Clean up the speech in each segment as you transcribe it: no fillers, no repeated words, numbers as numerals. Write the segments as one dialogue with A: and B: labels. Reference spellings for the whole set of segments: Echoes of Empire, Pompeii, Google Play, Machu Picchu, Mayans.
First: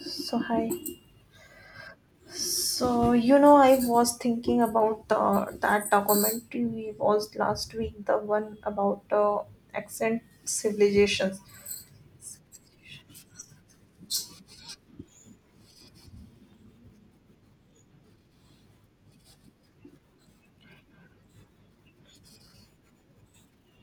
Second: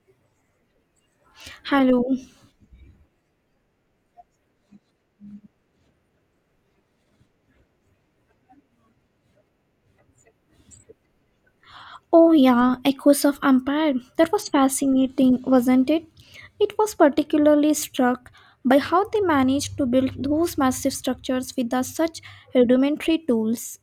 A: So hi.
B: Hello.
A: So I was thinking about that documentary we watched last week, the one about ancient civilizations.
B: Oh, yeah, Echoes of Empire. That was fascinating, wasn't it? It was particularly struck by how they managed to build those massive structures with the such rudimentary tools.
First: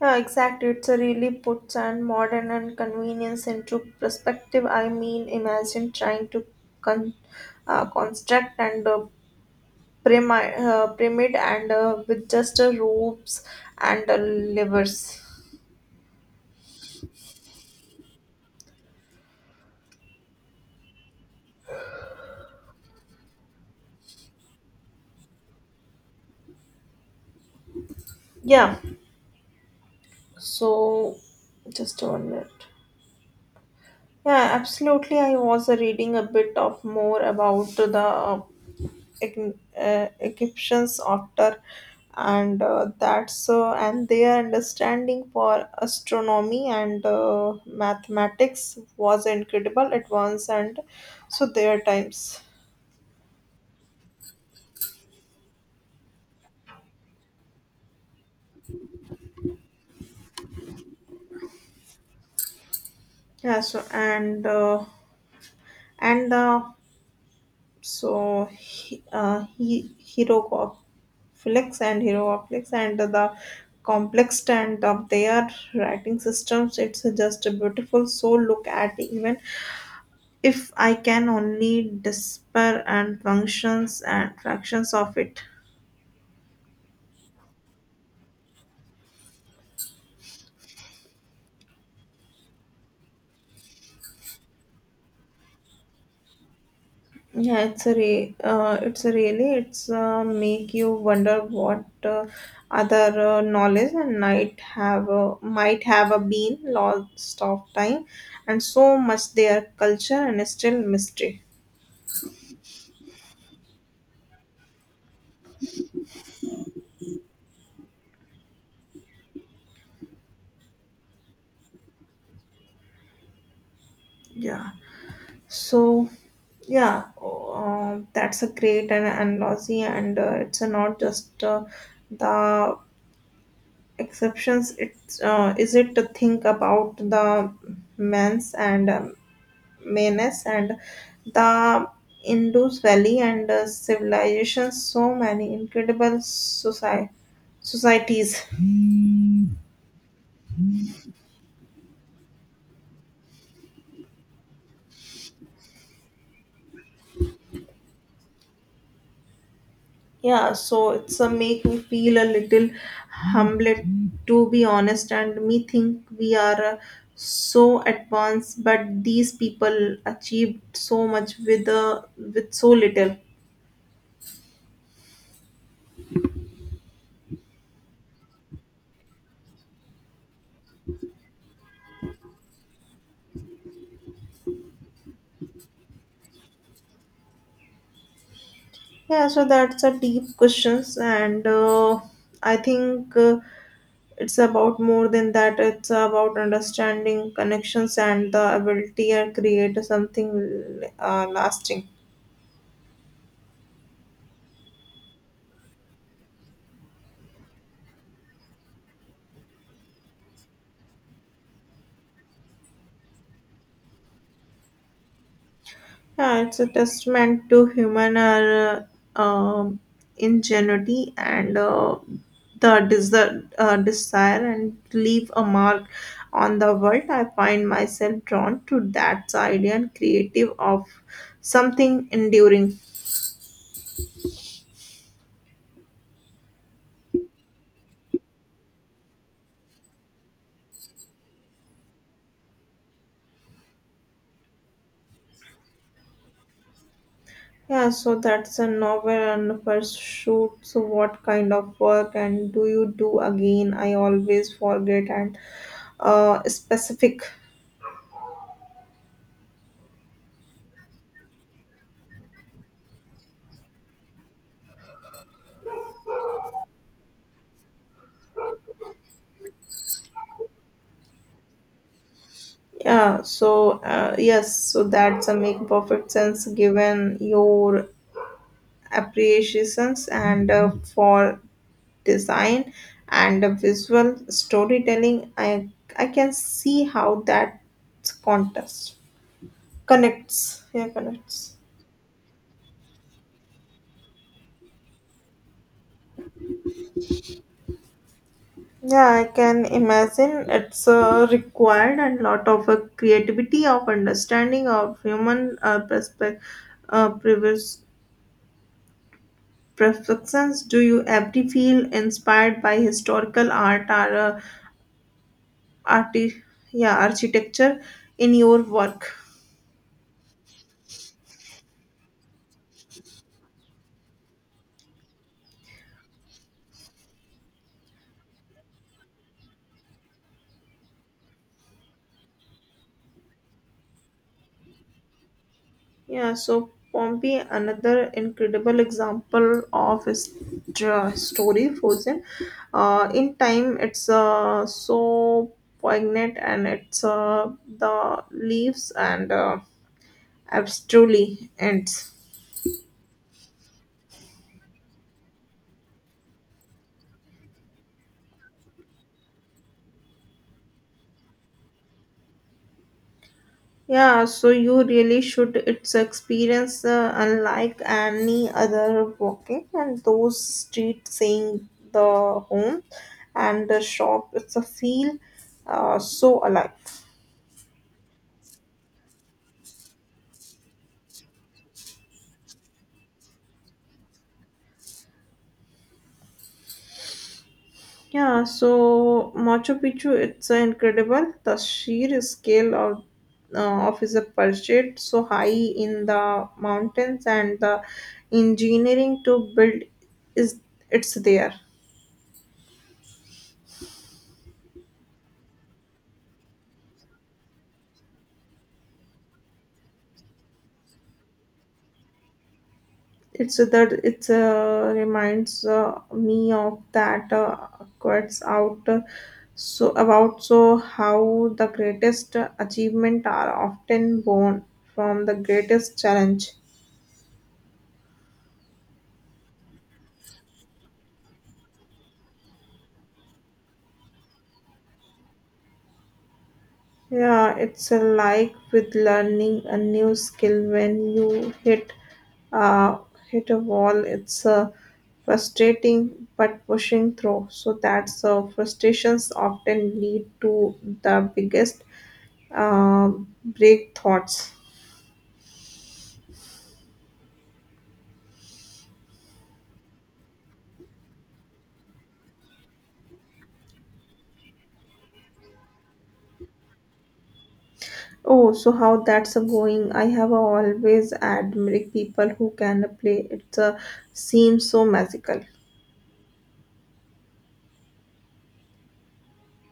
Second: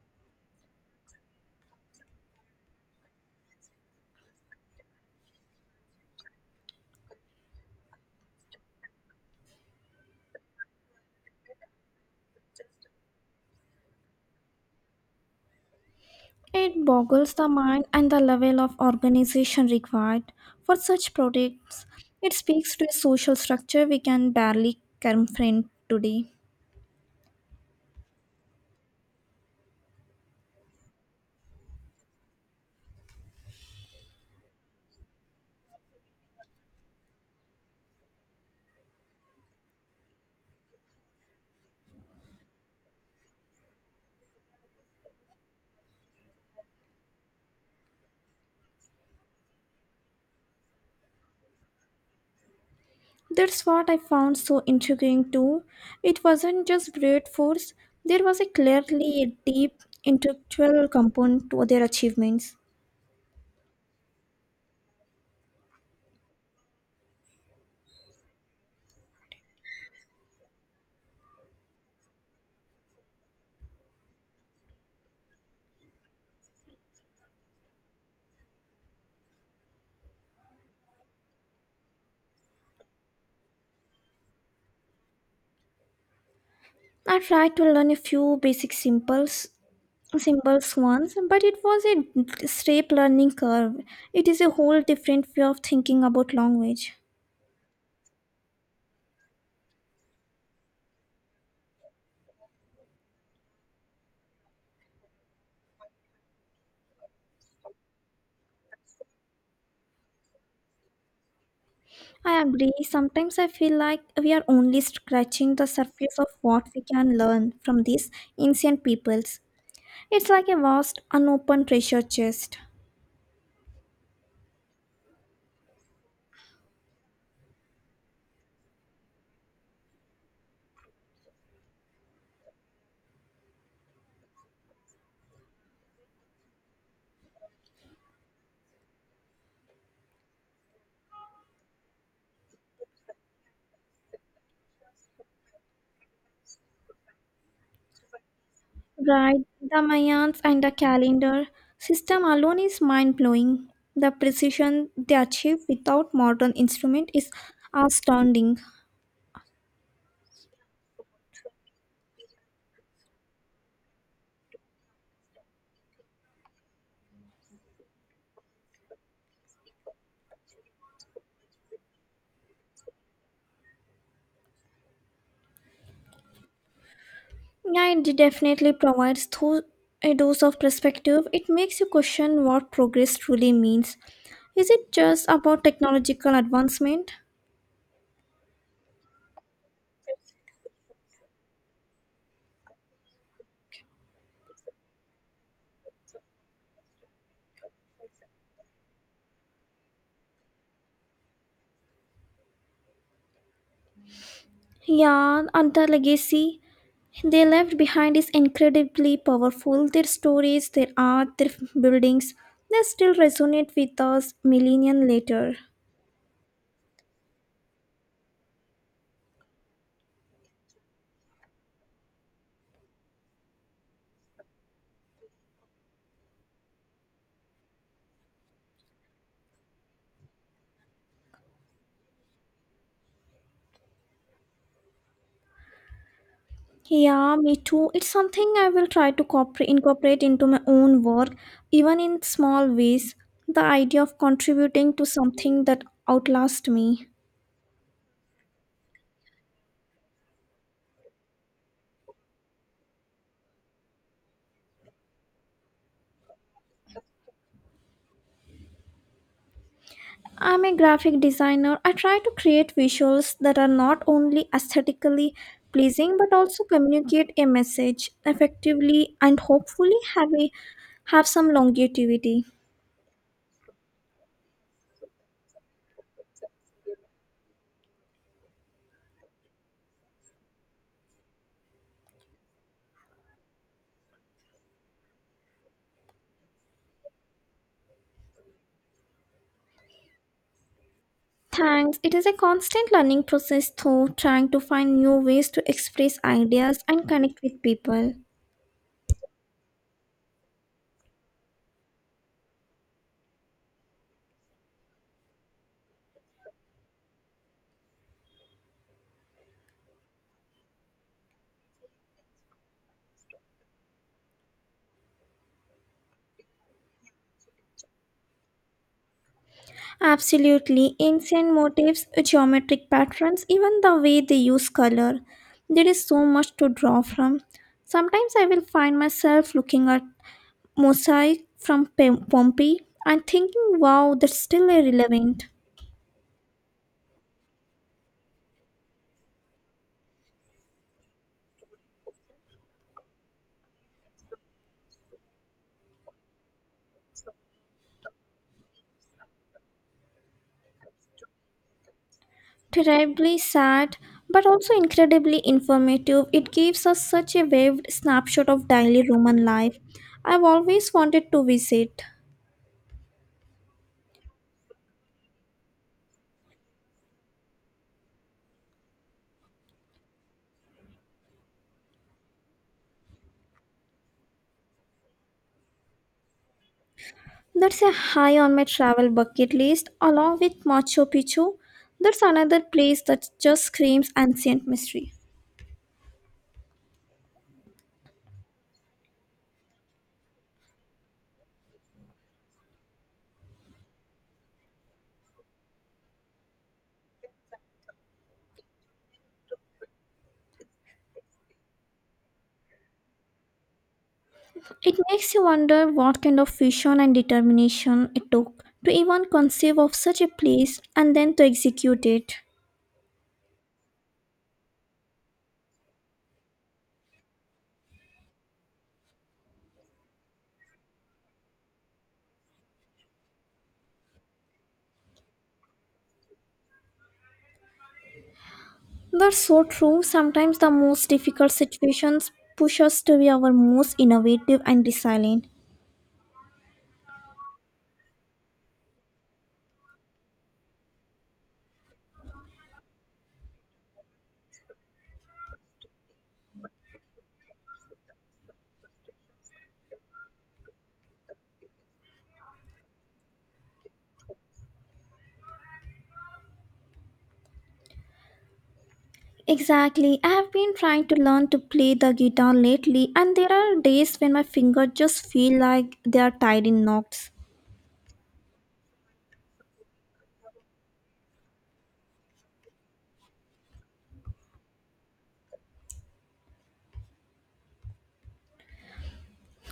A: Yeah, exactly. It's a really puts and modern and convenience into perspective. I mean, imagine trying to con- construct and pyramid and with just ropes and levers.
B: It boggles the mind and the level of organization required for such projects. It speaks to a social structure we can barely confront today.
A: Yeah. So, just 1 minute. Yeah, absolutely. I was reading a bit of more about the Egyptians after and that's and their understanding for astronomy and mathematics was incredible advance and so their times.
B: That's what I found so intriguing too. It wasn't just brute force, there was a clearly deep intellectual component to their achievements.
A: Yeah, so and the so he hero flex and the complex and of their writing systems, it's just beautiful, so look at even if I can only despair and functions and fractions of it.
B: I tried to learn a few basic symbols once, but it was a steep learning curve. It is a whole different way of thinking about language.
A: Yeah, it's a really it's make you wonder what other knowledge and might have been lost of time, and so much their culture and still mystery.
B: I agree, sometimes I feel like we are only scratching the surface of what we can learn from these ancient peoples. It's like a vast, unopened treasure chest.
A: Yeah. So yeah, that's a great and lossy, and it's not just the exceptions. It's is it to think about the men's and Menes and the Indus Valley and civilizations, so many incredible societies.
B: Right, the Mayans and the calendar system alone is mind blowing. The precision they achieve without modern instrument is astounding.
A: Yeah, so it's a make me feel a little humbled, to be honest, and me think we are so advanced, but these people achieved so much with so little.
B: Yeah, it definitely provides a dose of perspective. It makes you question what progress truly means. Is it just about technological advancement?
A: Yeah, so that's a deep questions, and I think. It's about more than that. It's about understanding connections and the ability to create something lasting.
B: Yeah, and the legacy they left behind is incredibly powerful. Their stories, their art, their buildings, they still resonate with us millennia later.
A: Yeah, it's a testament to human um, ingenuity and the desire and leave a mark on the world. I find myself drawn to that idea and creative of something enduring.
B: Yeah, me too. It's something I will try to incorporate into my own work, even in small ways. The idea of contributing to something that outlasts me.
A: Yeah, so that's a novel and pursuit. So, what kind of work and do you do again? I always forget and specific.
B: I'm a graphic designer. I try to create visuals that are not only aesthetically pleasing but also communicate a message effectively and hopefully have some longevity.
A: Yeah, so yes, so that's a make perfect sense given your appreciations and for design and visual storytelling. I can see how that contest connects. Yeah, connects.
B: Thanks. It is a constant learning process though, trying to find new ways to express ideas and connect with people.
A: Yeah, I can imagine it's required and lot of creativity of understanding of human perspective, previous perfections. Do you ever feel inspired by historical art or arti- yeah, architecture in your work?
B: Absolutely. Ancient motifs, geometric patterns, even the way they use color. There is so much to draw from. Sometimes I will find myself looking at mosaic from Pompeii and thinking, wow, that's still relevant.
A: Yeah, so Pompey, another incredible example of a story frozen in time. It's so poignant, and it's the leaves and abstractly ends.
B: Terribly sad, but also incredibly informative. It gives us such a vivid snapshot of daily Roman life. I've always wanted to visit.
A: Yeah, so you really should. It's experience unlike any other walking and those streets, seeing the home and the shop. It's a feel so alive.
B: That's a high on my travel bucket list, along with Machu Picchu. That's another place that just screams ancient mystery.
A: Yeah, so Machu Picchu, it's incredible. The sheer scale of its project so high in the mountains, and the engineering to build is it's there.
B: It makes you wonder what kind of vision and determination it took to even conceive of such a place and then to execute it.
A: It's that it's reminds me of that quotes out so about so how the greatest achievement are often born from the greatest challenge.
B: That's so true. Sometimes the most difficult situations push us to be our most innovative and resilient.
A: Yeah, it's like with learning a new skill when you uh, hit a wall. It's frustrating, but pushing through. So that's frustrations often lead to the biggest uh, break thoughts.
B: Exactly. I have been trying to learn to play the guitar lately, and there are days when my fingers just feel like they are tied in knots.
A: Oh, so how that's going? I have always admired people who can play. It's seems so magical.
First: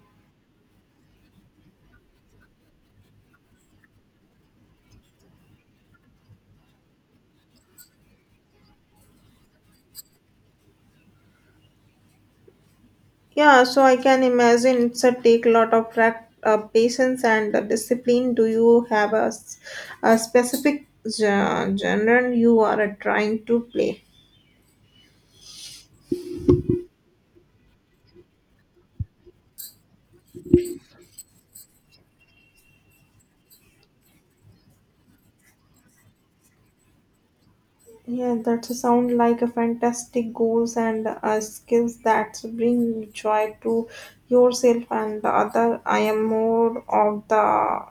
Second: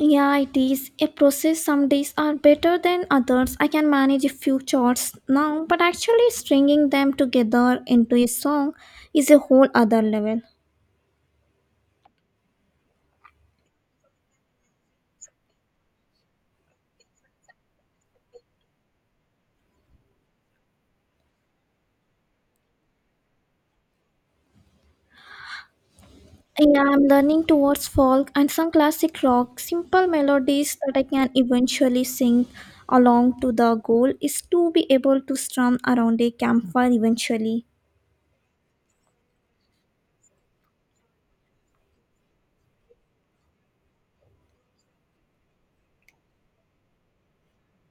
B: Yeah, it is a process. Some days are better than others. I can manage a few chords now, but actually stringing them together into a song is a whole other level.
A: Yeah, so I can imagine it's a take lot of patience and discipline. Do you have a, a specific genre you are trying to play?
B: Yeah, I'm learning towards folk and some classic rock, simple melodies that I can eventually sing along to. The goal is to be able to strum around a campfire eventually.
A: Yeah, that sounds like a fantastic goals and skills that bring joy to yourself and the other. I am more of the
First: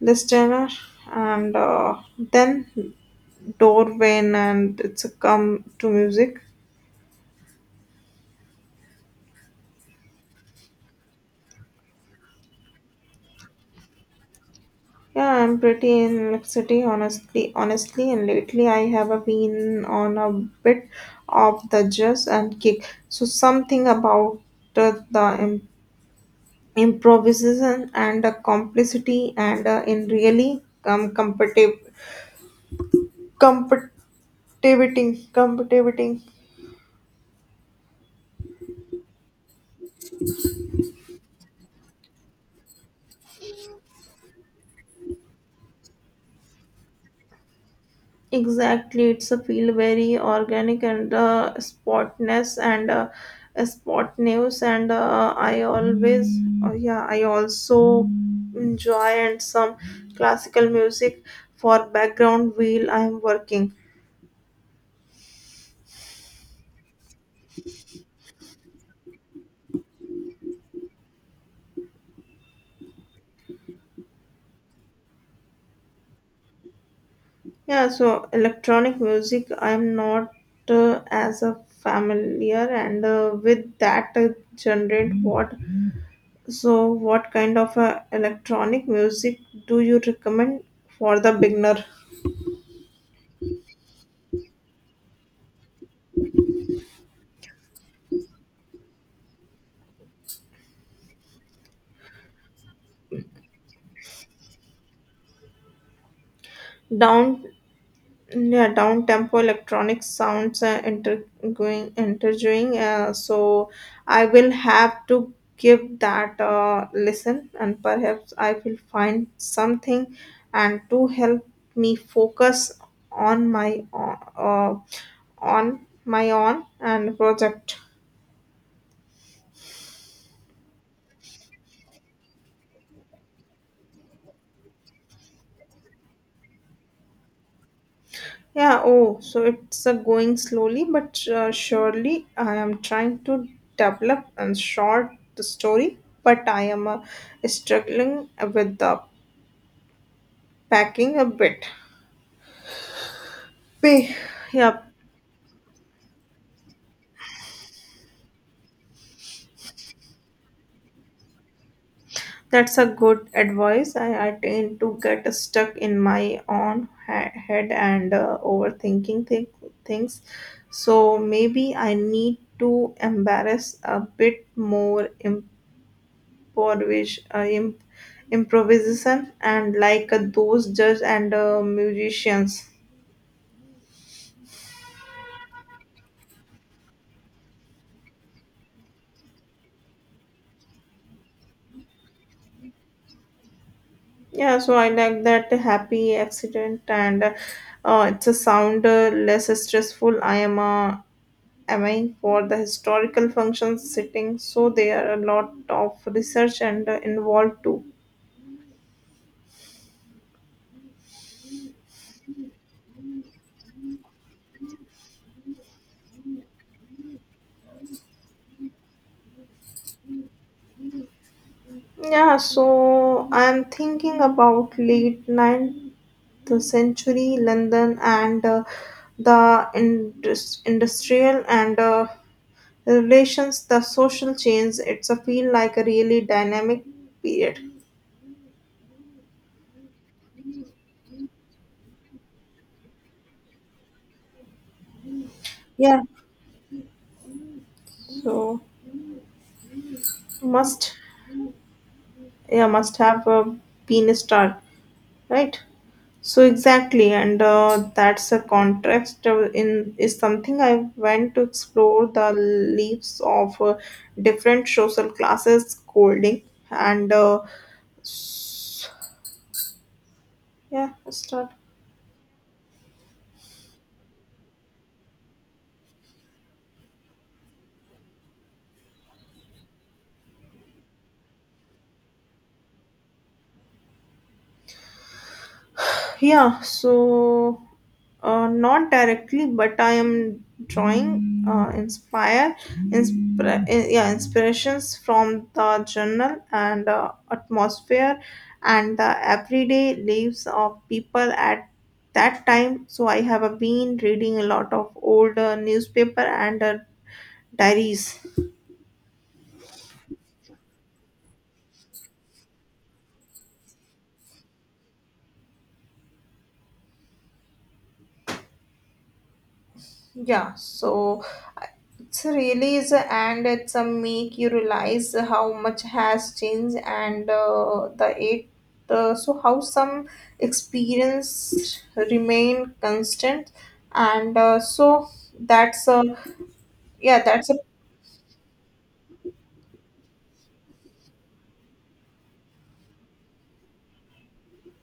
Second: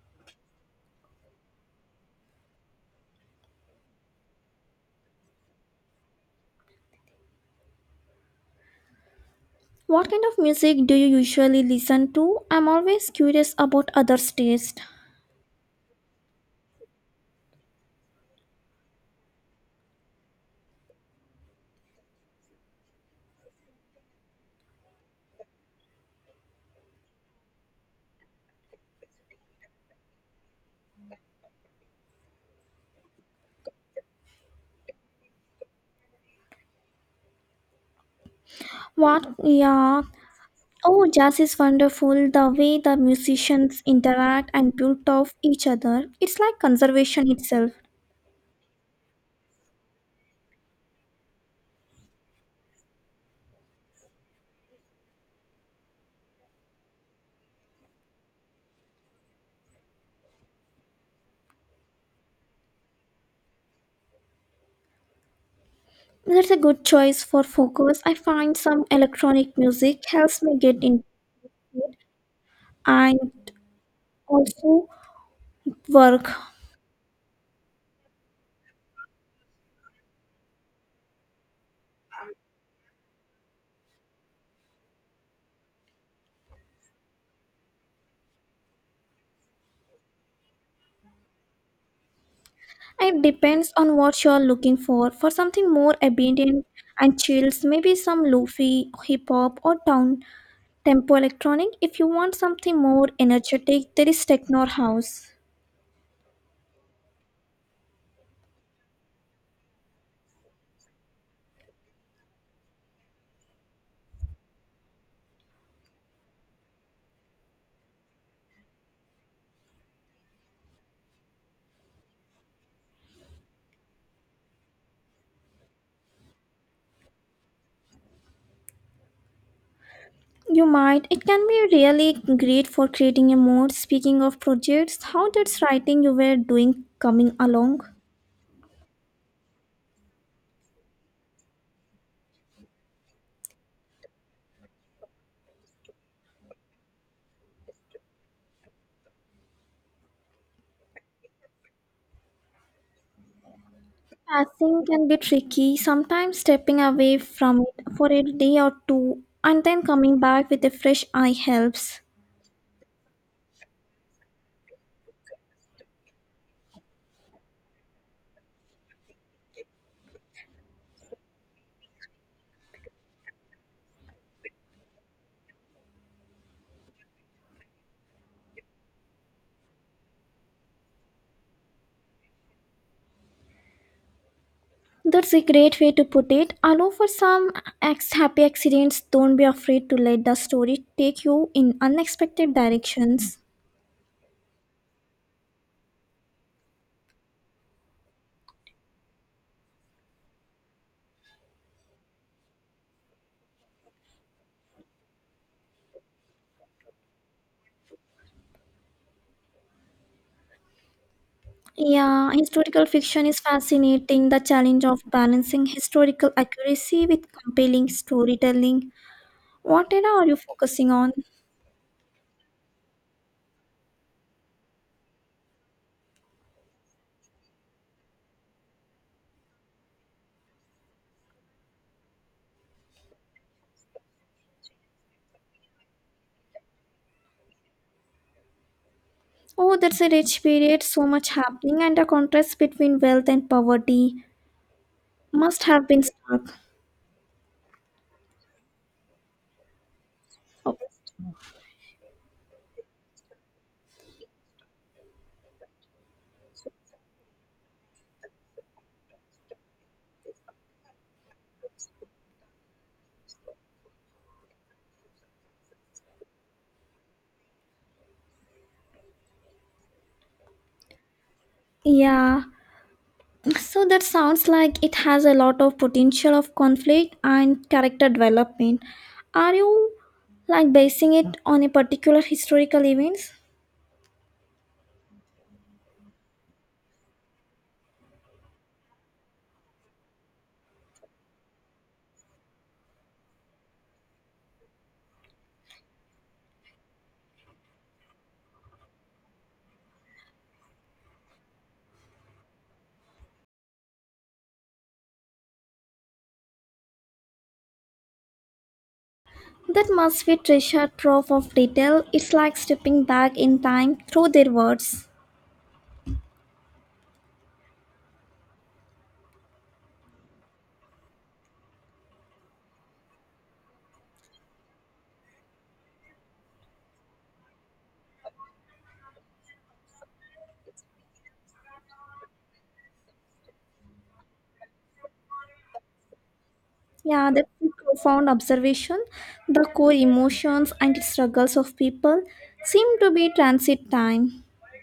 A: listener and then Dorwin and it's a come to music.
B: What kind of music do you usually listen to? I'm always curious about others' taste.
A: Yeah, I'm pretty in honestly, and lately I have a been on a bit of the jazz and kick. So something about the, the im- improvisation and the complicity and in really competitive, competitive.
B: What, yeah. Oh, jazz is wonderful. The way the musicians interact and build off each other, it's like conservation itself.
A: Exactly, it's a feel very organic and spot news and I always yeah I also enjoy and some classical music for background while I'm working.
B: That's a good choice for focus. I find some electronic music helps me get into it and also work.
A: Yeah, so electronic music I'm not as a familiar and with that generate what so what kind of electronic music do you recommend for the beginner?
B: It depends on what you're looking for. For something more ambient and chills, maybe some lofi, hip hop, or down tempo electronic. If you want something more energetic, there is techno or house.
A: Down yeah down tempo electronic sounds intergoing interviewing so I will have to give that listen and perhaps I will find something and to help me focus on uh, on my own and project.
B: You might. It can be really great for creating a mood. Speaking of projects, how did writing you were doing coming along?
A: Yeah, oh, so it's going slowly but surely. I am trying to develop and short the story, but I am struggling with the packing a bit. Pay. Yeah,
B: Passing can be tricky, sometimes stepping away from it for a day or two and then coming back with a fresh eye helps.
A: that's a good advice. I tend to get stuck in my own head and overthinking things. So maybe I need to embarrass a bit more Porridge, improvisation, and like those judge and musicians.
B: That's a great way to put it. Allow for some happy accidents. Don't be afraid to let the story take you in unexpected directions.
A: Yeah, so I like that happy accident, and it's a sound less stressful. I am aiming for the historical functions sitting, so there are a lot of research and involved too.
B: Yeah, historical fiction is fascinating. The challenge of balancing historical accuracy with compelling storytelling. What era are you focusing on?
A: Yeah, so I'm thinking about late 9th century London and the industrial and relations, the social change. It's a feel like a really dynamic period.
B: Oh, that's a rich period, so much happening, and the contrast between wealth and poverty must have
A: Yeah,
B: been stark.
A: so
B: Okay.
A: must yeah must have been a star, right? So exactly, and that's a context of- in is something I went to explore the leaves of different social classes holding and s- yeah, start.
B: Yeah, so that sounds like it has a lot of potential of conflict and character development. Are you like basing it on a particular historical events?
A: Yeah, so not directly, but I am drawing yeah inspirations from the journal and atmosphere and the everyday lives of people at that time. So I have been reading a lot of old newspaper and diaries.
B: That must be treasure trove of detail. It's like stepping back in time through their words.
A: Yeah, so it's really is, and it's a make you realize how much has changed and the it so how some experience remain constant and so that's a yeah
B: Yeah, that's
A: that's a
B: a profound observation. The core emotions and struggles of people seem to be transit time.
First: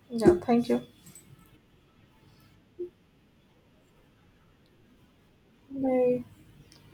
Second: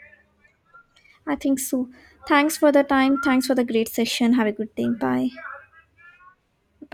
A: yeah, thank you,
B: I think so. Thanks for the time. Thanks for the great session. Have a good day. Bye.
A: bye.
B: Bye.